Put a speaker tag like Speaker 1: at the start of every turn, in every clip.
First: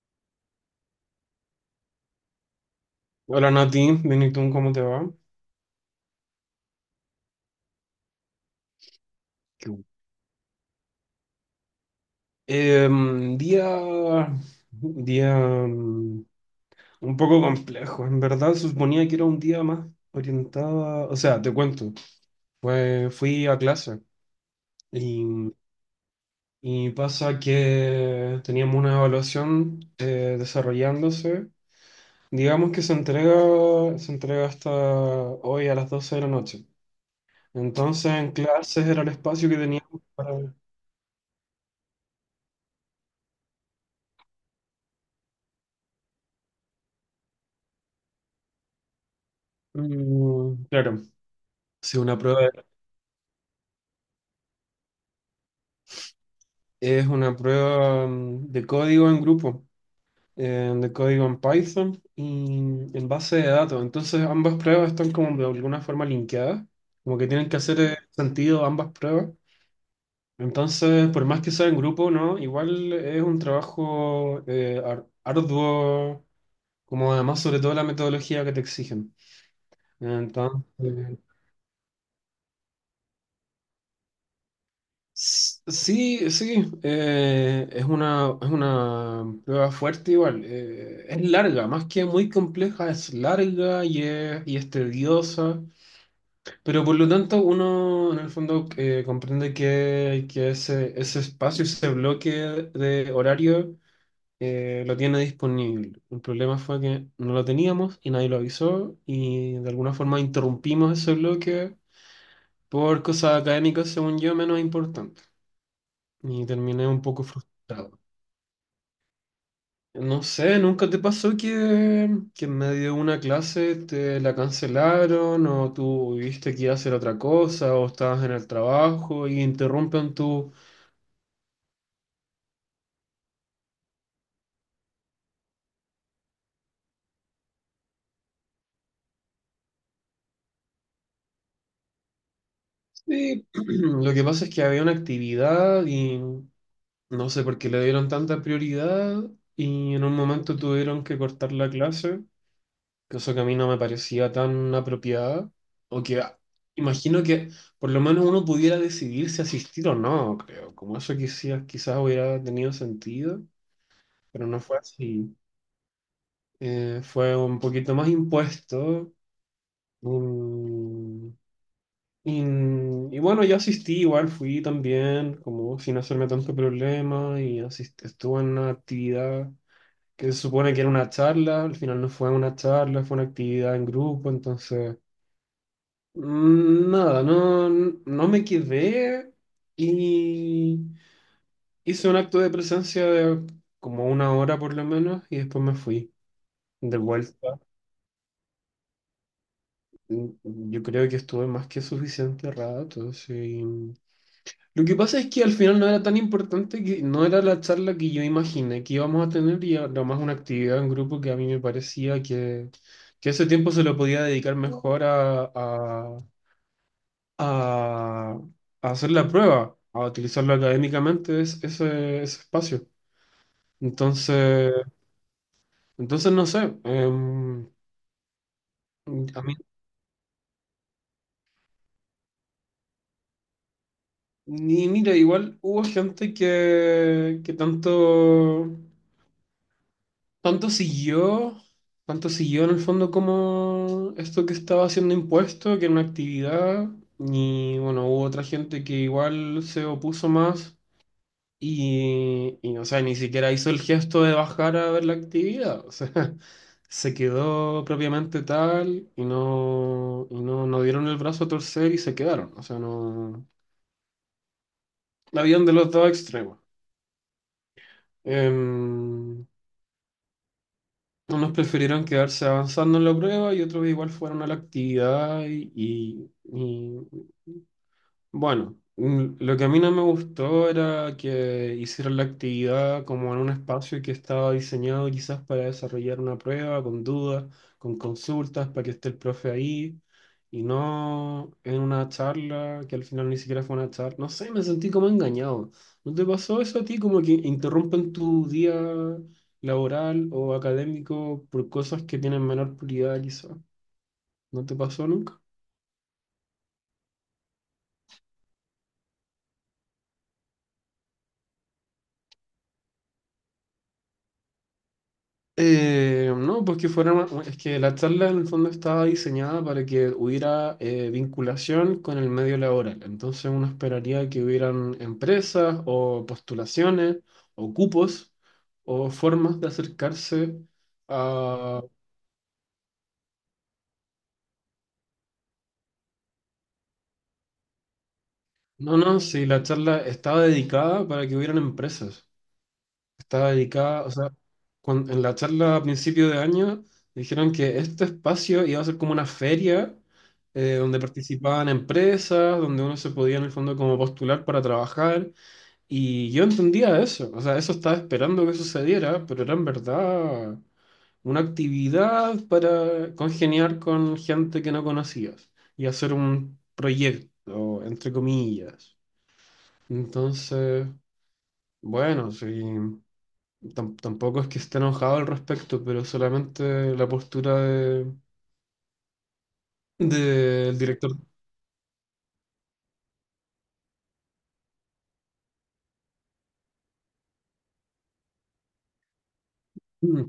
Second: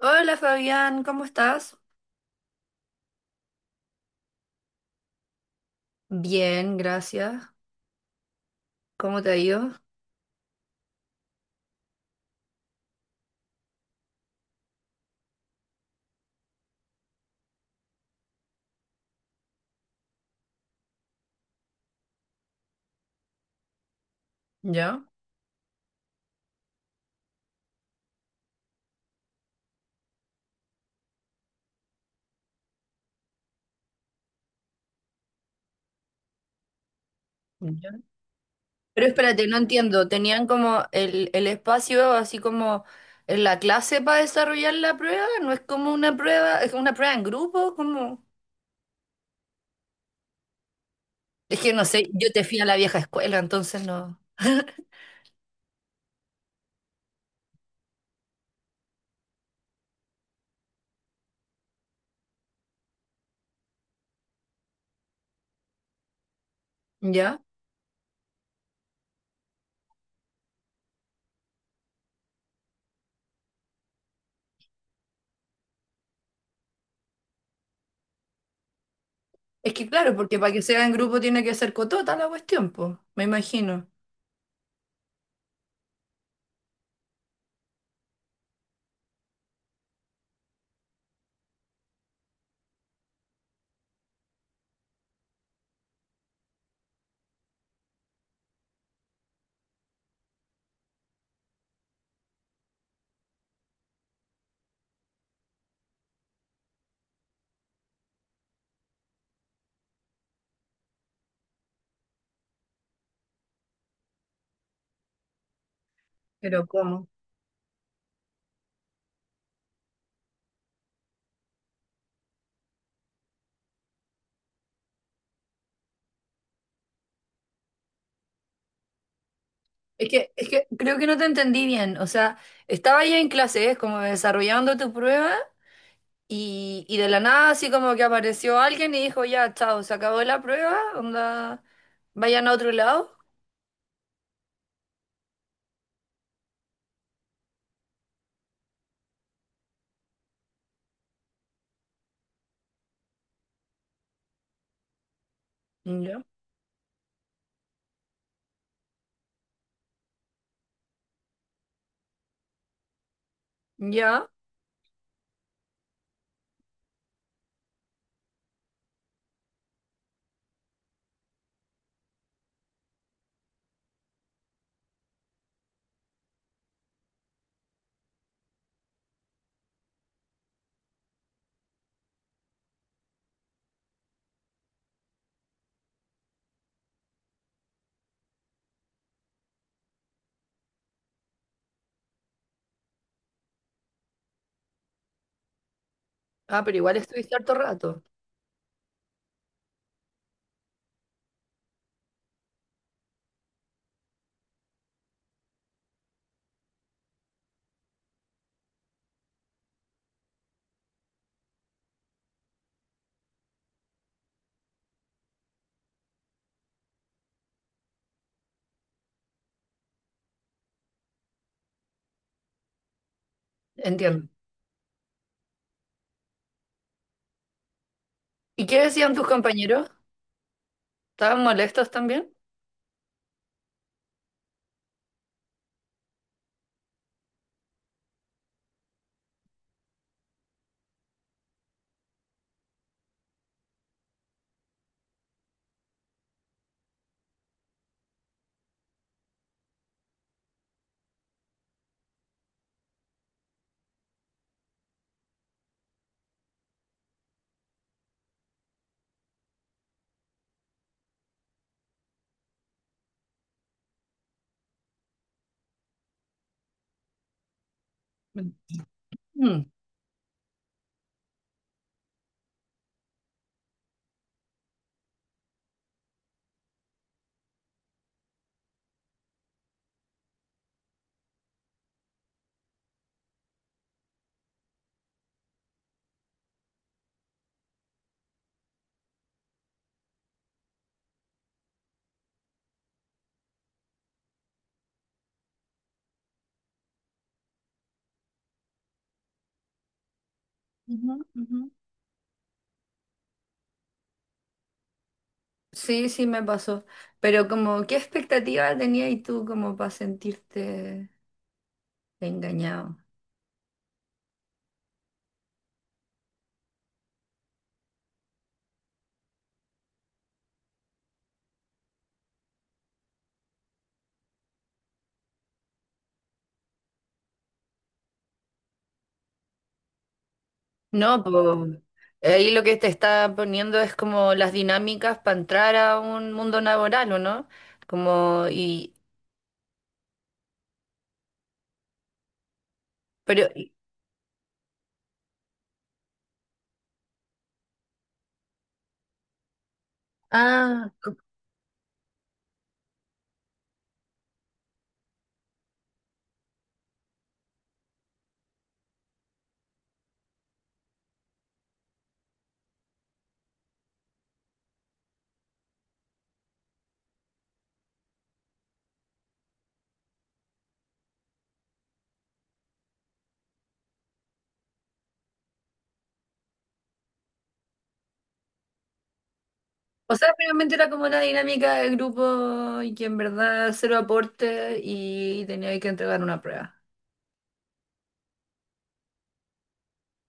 Speaker 1: Hola Fabián, ¿cómo estás?
Speaker 2: Hola Nati, Benetton, ¿cómo te va?
Speaker 1: Bien, gracias. ¿Cómo te ha ido?
Speaker 2: Qué bu- Em, día, día mm, un poco complejo, en verdad suponía que era un día más o sea, te cuento, fui a clase
Speaker 1: ¿Ya?
Speaker 2: y, y pasa que teníamos una evaluación desarrollándose. Digamos que se entrega hasta hoy a las 12 de la noche,
Speaker 1: ¿Ya?
Speaker 2: entonces en clases era
Speaker 1: Pero
Speaker 2: el
Speaker 1: espérate,
Speaker 2: espacio
Speaker 1: no
Speaker 2: que teníamos
Speaker 1: entiendo. ¿Tenían
Speaker 2: para...
Speaker 1: como el espacio así como en la clase para desarrollar la prueba? ¿No es como una prueba, es una prueba en grupo? ¿Cómo?
Speaker 2: Mm, claro.
Speaker 1: Es que no
Speaker 2: Sí,
Speaker 1: sé,
Speaker 2: una
Speaker 1: yo
Speaker 2: prueba
Speaker 1: te fui a la vieja escuela, entonces no.
Speaker 2: es una prueba, de código en grupo, de código en Python y en base de datos. Entonces ambas pruebas están como de alguna forma linkeadas, como que
Speaker 1: ¿Ya?
Speaker 2: tienen que hacer sentido ambas pruebas. Entonces, por más que sea en grupo, ¿no? Igual es un trabajo arduo, como además sobre todo la metodología que te exigen.
Speaker 1: Es que claro, porque para que
Speaker 2: Entonces,
Speaker 1: sea en grupo tiene que ser cotota la cuestión, pues, me imagino.
Speaker 2: Sí, sí, es una prueba fuerte igual. Es larga, más que muy compleja, es larga y es tediosa, pero por lo tanto uno en el fondo comprende que ese espacio, ese bloque de horario lo tiene disponible. El problema fue que no lo teníamos y nadie lo avisó, y de alguna forma interrumpimos ese bloque por cosas académicas, según yo, menos importantes, y
Speaker 1: Pero
Speaker 2: terminé un
Speaker 1: ¿cómo?
Speaker 2: poco frustrado. No sé, ¿nunca te pasó que en medio de una clase te la cancelaron, o tú viste que ibas a hacer otra cosa, o estabas en el trabajo y
Speaker 1: Es
Speaker 2: interrumpen
Speaker 1: que, es
Speaker 2: tu...
Speaker 1: que creo que no te entendí bien. O sea, estaba ya en clase, ¿eh? Como desarrollando tu prueba. Y de la nada así como que apareció alguien y dijo, ya, chao, se acabó la prueba, onda, vayan a otro lado.
Speaker 2: Sí, lo que pasa es que había una actividad y no sé por qué le dieron tanta prioridad, y en un momento tuvieron que cortar la clase, cosa que a mí no me parecía tan apropiada, o que
Speaker 1: Ya.
Speaker 2: imagino que por lo menos uno pudiera decidir si asistir o no, creo, como eso quizás, quizás hubiera tenido sentido,
Speaker 1: Ya.
Speaker 2: pero no fue así. Fue un poquito más impuesto. mm, y, y bueno, yo asistí, igual fui también, como sin hacerme tanto problema, y estuve en una actividad que se supone que era una charla, al final no fue una charla, fue una actividad en grupo, entonces... Nada, no, no me quedé y hice un acto de presencia de como una hora por lo menos, y después me fui
Speaker 1: Ah, pero igual
Speaker 2: de
Speaker 1: estuviste harto
Speaker 2: vuelta.
Speaker 1: rato.
Speaker 2: Mm, Yo creo que estuve más que suficiente rato, sí. Lo que pasa es que al final no era tan importante, que no era la charla que yo imaginé que íbamos a tener, y era más una actividad en grupo que a mí me parecía que ese tiempo se lo podía dedicar mejor a a, a hacer la prueba, a utilizarlo académicamente ese espacio.
Speaker 1: Entiendo.
Speaker 2: Entonces, no sé. Em,
Speaker 1: ¿Y qué decían tus
Speaker 2: a mí,
Speaker 1: compañeros? ¿Estaban molestos también?
Speaker 2: ni, mira, igual hubo gente que, que tanto, tanto siguió, tanto siguió en el fondo como esto que estaba haciendo impuesto, que era una actividad. Y bueno, hubo otra gente que igual se opuso más. Y no sé, ni siquiera hizo el gesto de bajar a ver la actividad. O sea, se quedó propiamente tal y no, no dieron el brazo a torcer y se quedaron. O sea, no. Habían de los dos extremos. Em,
Speaker 1: Mm.
Speaker 2: Unos prefirieron quedarse avanzando en la prueba y otros igual fueron a la actividad, y, bueno, lo que a mí no me gustó era que hicieran la actividad como en un espacio que estaba diseñado quizás para desarrollar una prueba, con dudas, con consultas, para que esté el profe ahí, y no en una charla que al final ni siquiera fue una charla. No sé, me sentí como engañado. ¿No te pasó eso a ti? Como que interrumpen tu día laboral o
Speaker 1: Ujú,
Speaker 2: académico
Speaker 1: ujú.
Speaker 2: por cosas que tienen menor prioridad, quizás. ¿No te pasó nunca?
Speaker 1: Sí, sí, me pasó. Pero como, ¿qué expectativa tenías tú como para sentirte engañado?
Speaker 2: No, pues que fuera, es que la charla en el fondo estaba diseñada para que hubiera vinculación con el medio laboral. Entonces uno esperaría que hubieran empresas, o postulaciones, o cupos, o formas de acercarse
Speaker 1: No, pues
Speaker 2: a...
Speaker 1: ahí lo que te está poniendo es como las dinámicas para entrar a un mundo laboral, ¿o no? Como, y,
Speaker 2: No, no, sí, la charla estaba dedicada para que hubieran empresas.
Speaker 1: pero,
Speaker 2: Estaba
Speaker 1: y-
Speaker 2: dedicada, o sea, en la charla a principio de año dijeron que este espacio iba a ser como una feria,
Speaker 1: ah,
Speaker 2: donde participaban empresas, donde uno se podía en el fondo como postular para trabajar, y yo entendía eso, o sea, eso estaba esperando que sucediera, pero era en verdad una actividad para congeniar con gente que no conocías y hacer un proyecto, entre comillas. Entonces, bueno, sí, tampoco es que esté enojado al respecto, pero solamente la postura de,
Speaker 1: o sea, realmente
Speaker 2: del
Speaker 1: era como
Speaker 2: director.
Speaker 1: una dinámica de grupo y que en verdad cero aporte y tenía que entregar una prueba.
Speaker 2: Mm,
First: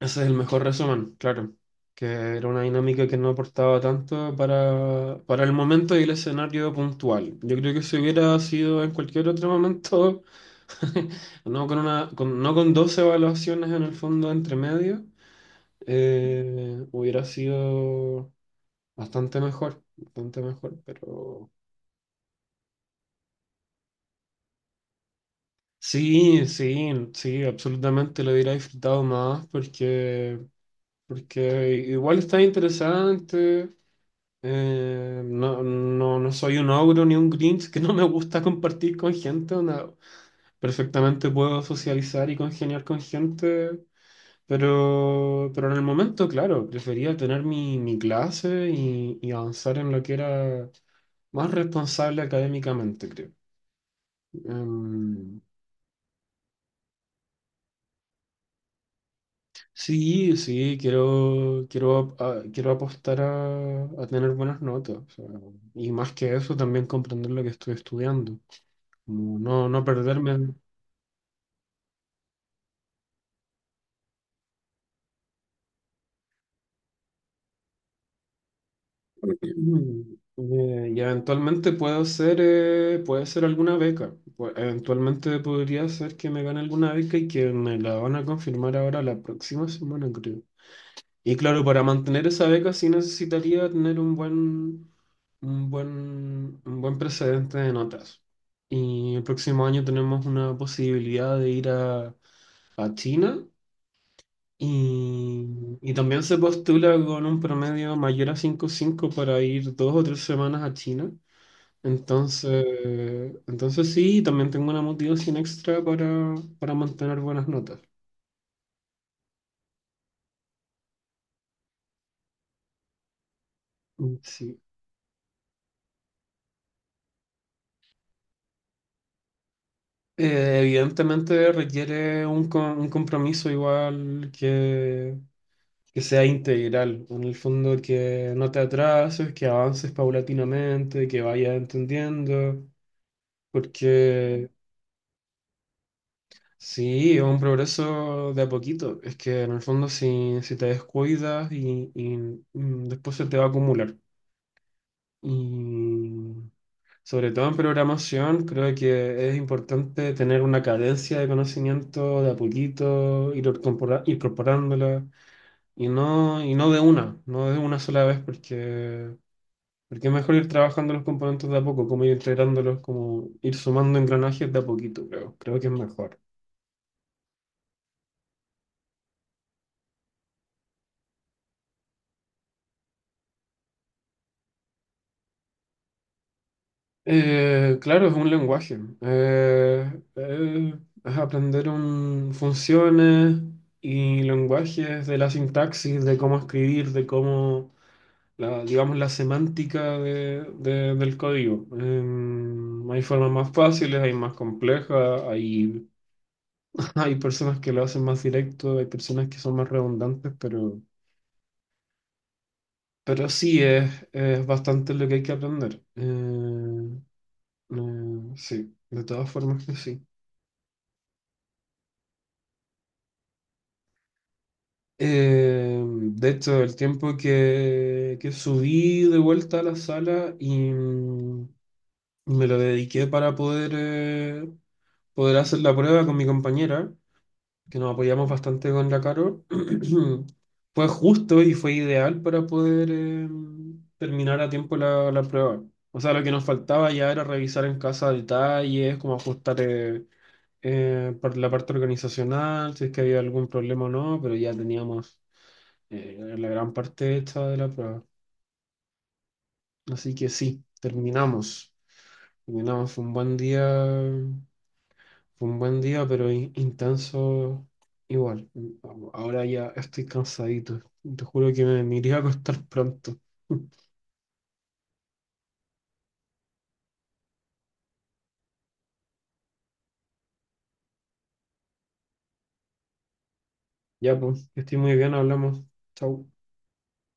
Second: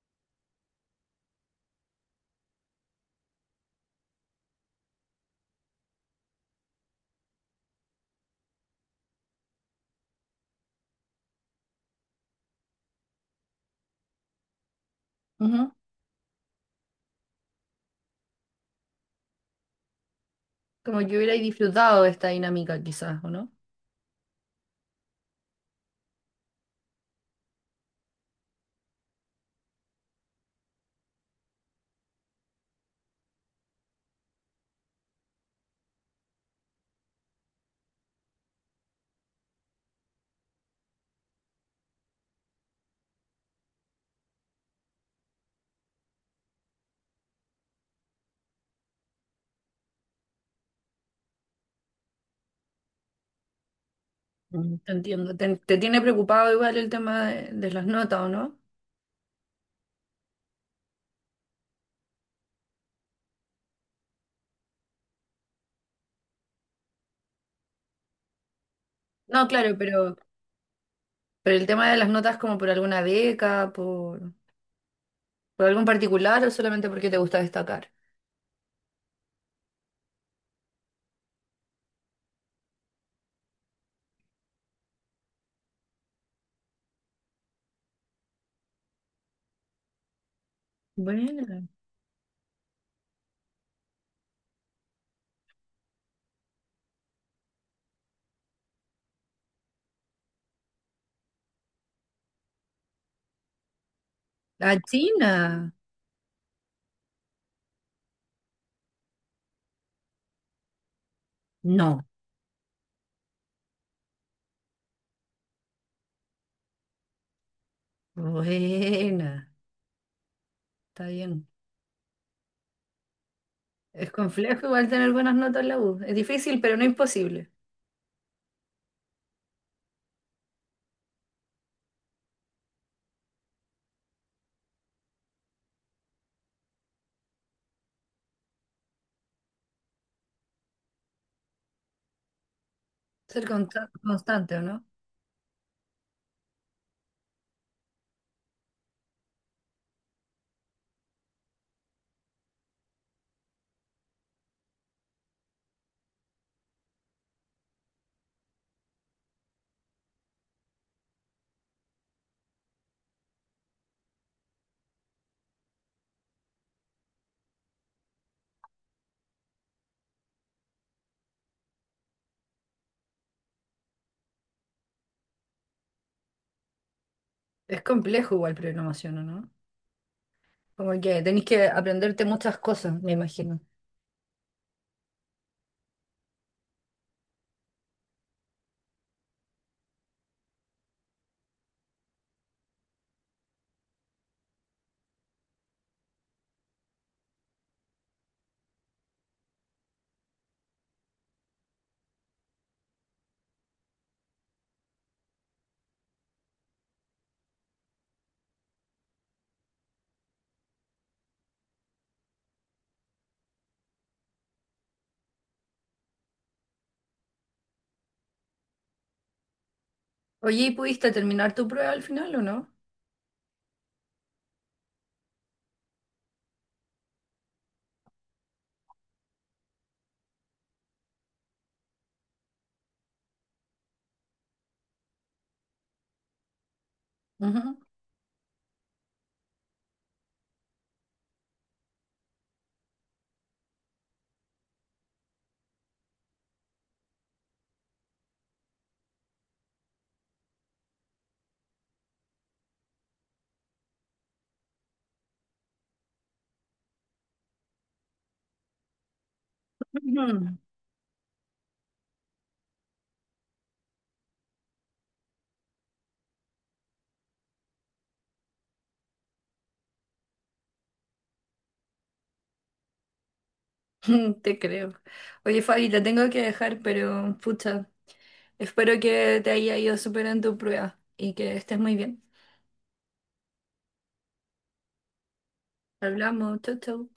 Speaker 2: Ese es el mejor resumen, claro. Que era una dinámica que no aportaba tanto para el momento y el escenario puntual. Yo creo que si hubiera sido en cualquier otro momento, no con una, no con dos evaluaciones en el fondo entre medio,
Speaker 1: Ujú.
Speaker 2: hubiera sido bastante mejor,
Speaker 1: Como que hubiera
Speaker 2: pero.
Speaker 1: disfrutado de esta dinámica quizás, ¿o no?
Speaker 2: Sí, sí, sí, absolutamente lo hubiera disfrutado más, porque igual está interesante. No, no, no soy un ogro ni un Grinch, que no me gusta compartir con gente. Onda, perfectamente puedo socializar y congeniar con gente, pero en el momento, claro, prefería tener mi clase y avanzar en lo que era más responsable académicamente, creo.
Speaker 1: Mm. Te entiendo.
Speaker 2: Em,
Speaker 1: ¿Te, te tiene preocupado igual el tema de las notas, ¿o no?
Speaker 2: Sí, sí, quiero apostar a tener buenas notas. O sea, y más que eso, también comprender lo que estoy estudiando. Como
Speaker 1: No,
Speaker 2: no,
Speaker 1: claro,
Speaker 2: no perderme.
Speaker 1: pero el tema de las notas como por alguna beca, por... ¿Por algo en particular o solamente porque te gusta destacar?
Speaker 2: Eventualmente puede ser alguna beca. Eventualmente podría ser que me gane alguna beca, y que me la van a confirmar ahora la próxima semana, creo. Y
Speaker 1: Buena.
Speaker 2: claro, para mantener esa beca sí necesitaría tener un buen, un buen precedente de notas. Y el próximo año tenemos una posibilidad de ir a, China,
Speaker 1: La China.
Speaker 2: y también se postula con un promedio mayor a 5,5 para ir 2 o 3 semanas a China.
Speaker 1: No.
Speaker 2: Entonces, sí, también tengo una motivación extra para mantener buenas notas.
Speaker 1: Buena. Está bien. Es
Speaker 2: Sí.
Speaker 1: complejo igual tener buenas notas en la U. Es difícil, pero no imposible.
Speaker 2: Evidentemente requiere un compromiso igual que sea integral, en el fondo que no te atrases, que avances paulatinamente, que vayas entendiendo,
Speaker 1: Ser consta-
Speaker 2: porque
Speaker 1: constante, ¿o no?
Speaker 2: sí, es un progreso de a poquito, es que en el fondo si te descuidas después se te va a acumular. Y, Sobre todo en programación, creo que es importante tener una cadencia de conocimiento de a poquito, ir incorporándola, y no, de una, no de una sola vez, porque es mejor ir trabajando los componentes de a poco, como ir integrándolos, como ir sumando engranajes de a poquito, creo, que es mejor.
Speaker 1: Es complejo igual programación, ¿o no? Como que tenés que aprenderte muchas cosas, me imagino.
Speaker 2: Claro, es un lenguaje. Es aprender un, funciones y lenguajes, de la sintaxis, de cómo escribir, de cómo la, digamos, la semántica del código. Hay formas más fáciles, hay más complejas, hay, hay personas que lo hacen más directo, hay personas que son más redundantes, pero sí es bastante lo que hay que aprender. Sí, de todas formas que sí.
Speaker 1: Oye, ¿y pudiste terminar tu prueba al final o no?
Speaker 2: De hecho, el tiempo que subí de vuelta a la sala me lo dediqué para poder hacer la prueba con mi compañera.
Speaker 1: Ujú.
Speaker 2: Que nos apoyamos bastante con la Carol. Fue justo y fue ideal para poder terminar a tiempo la prueba. O sea, lo que nos faltaba ya era revisar en casa detalles, como ajustar la parte organizacional, si es que había algún problema o no, pero ya teníamos la gran parte hecha de la prueba. Así que
Speaker 1: Ujú.
Speaker 2: sí, terminamos. Terminamos, fue un buen día. Fue un buen día, pero intenso, igual. Ahora ya estoy cansadito. Te juro que me iría a acostar pronto.
Speaker 1: Te creo. Oye, Fabi, te tengo que dejar, pero pucha, espero que te haya ido súper en tu prueba y que estés muy bien.
Speaker 2: Ya, pues, que estoy muy bien, hablamos. Chau.
Speaker 1: Hablamos, chau, chau.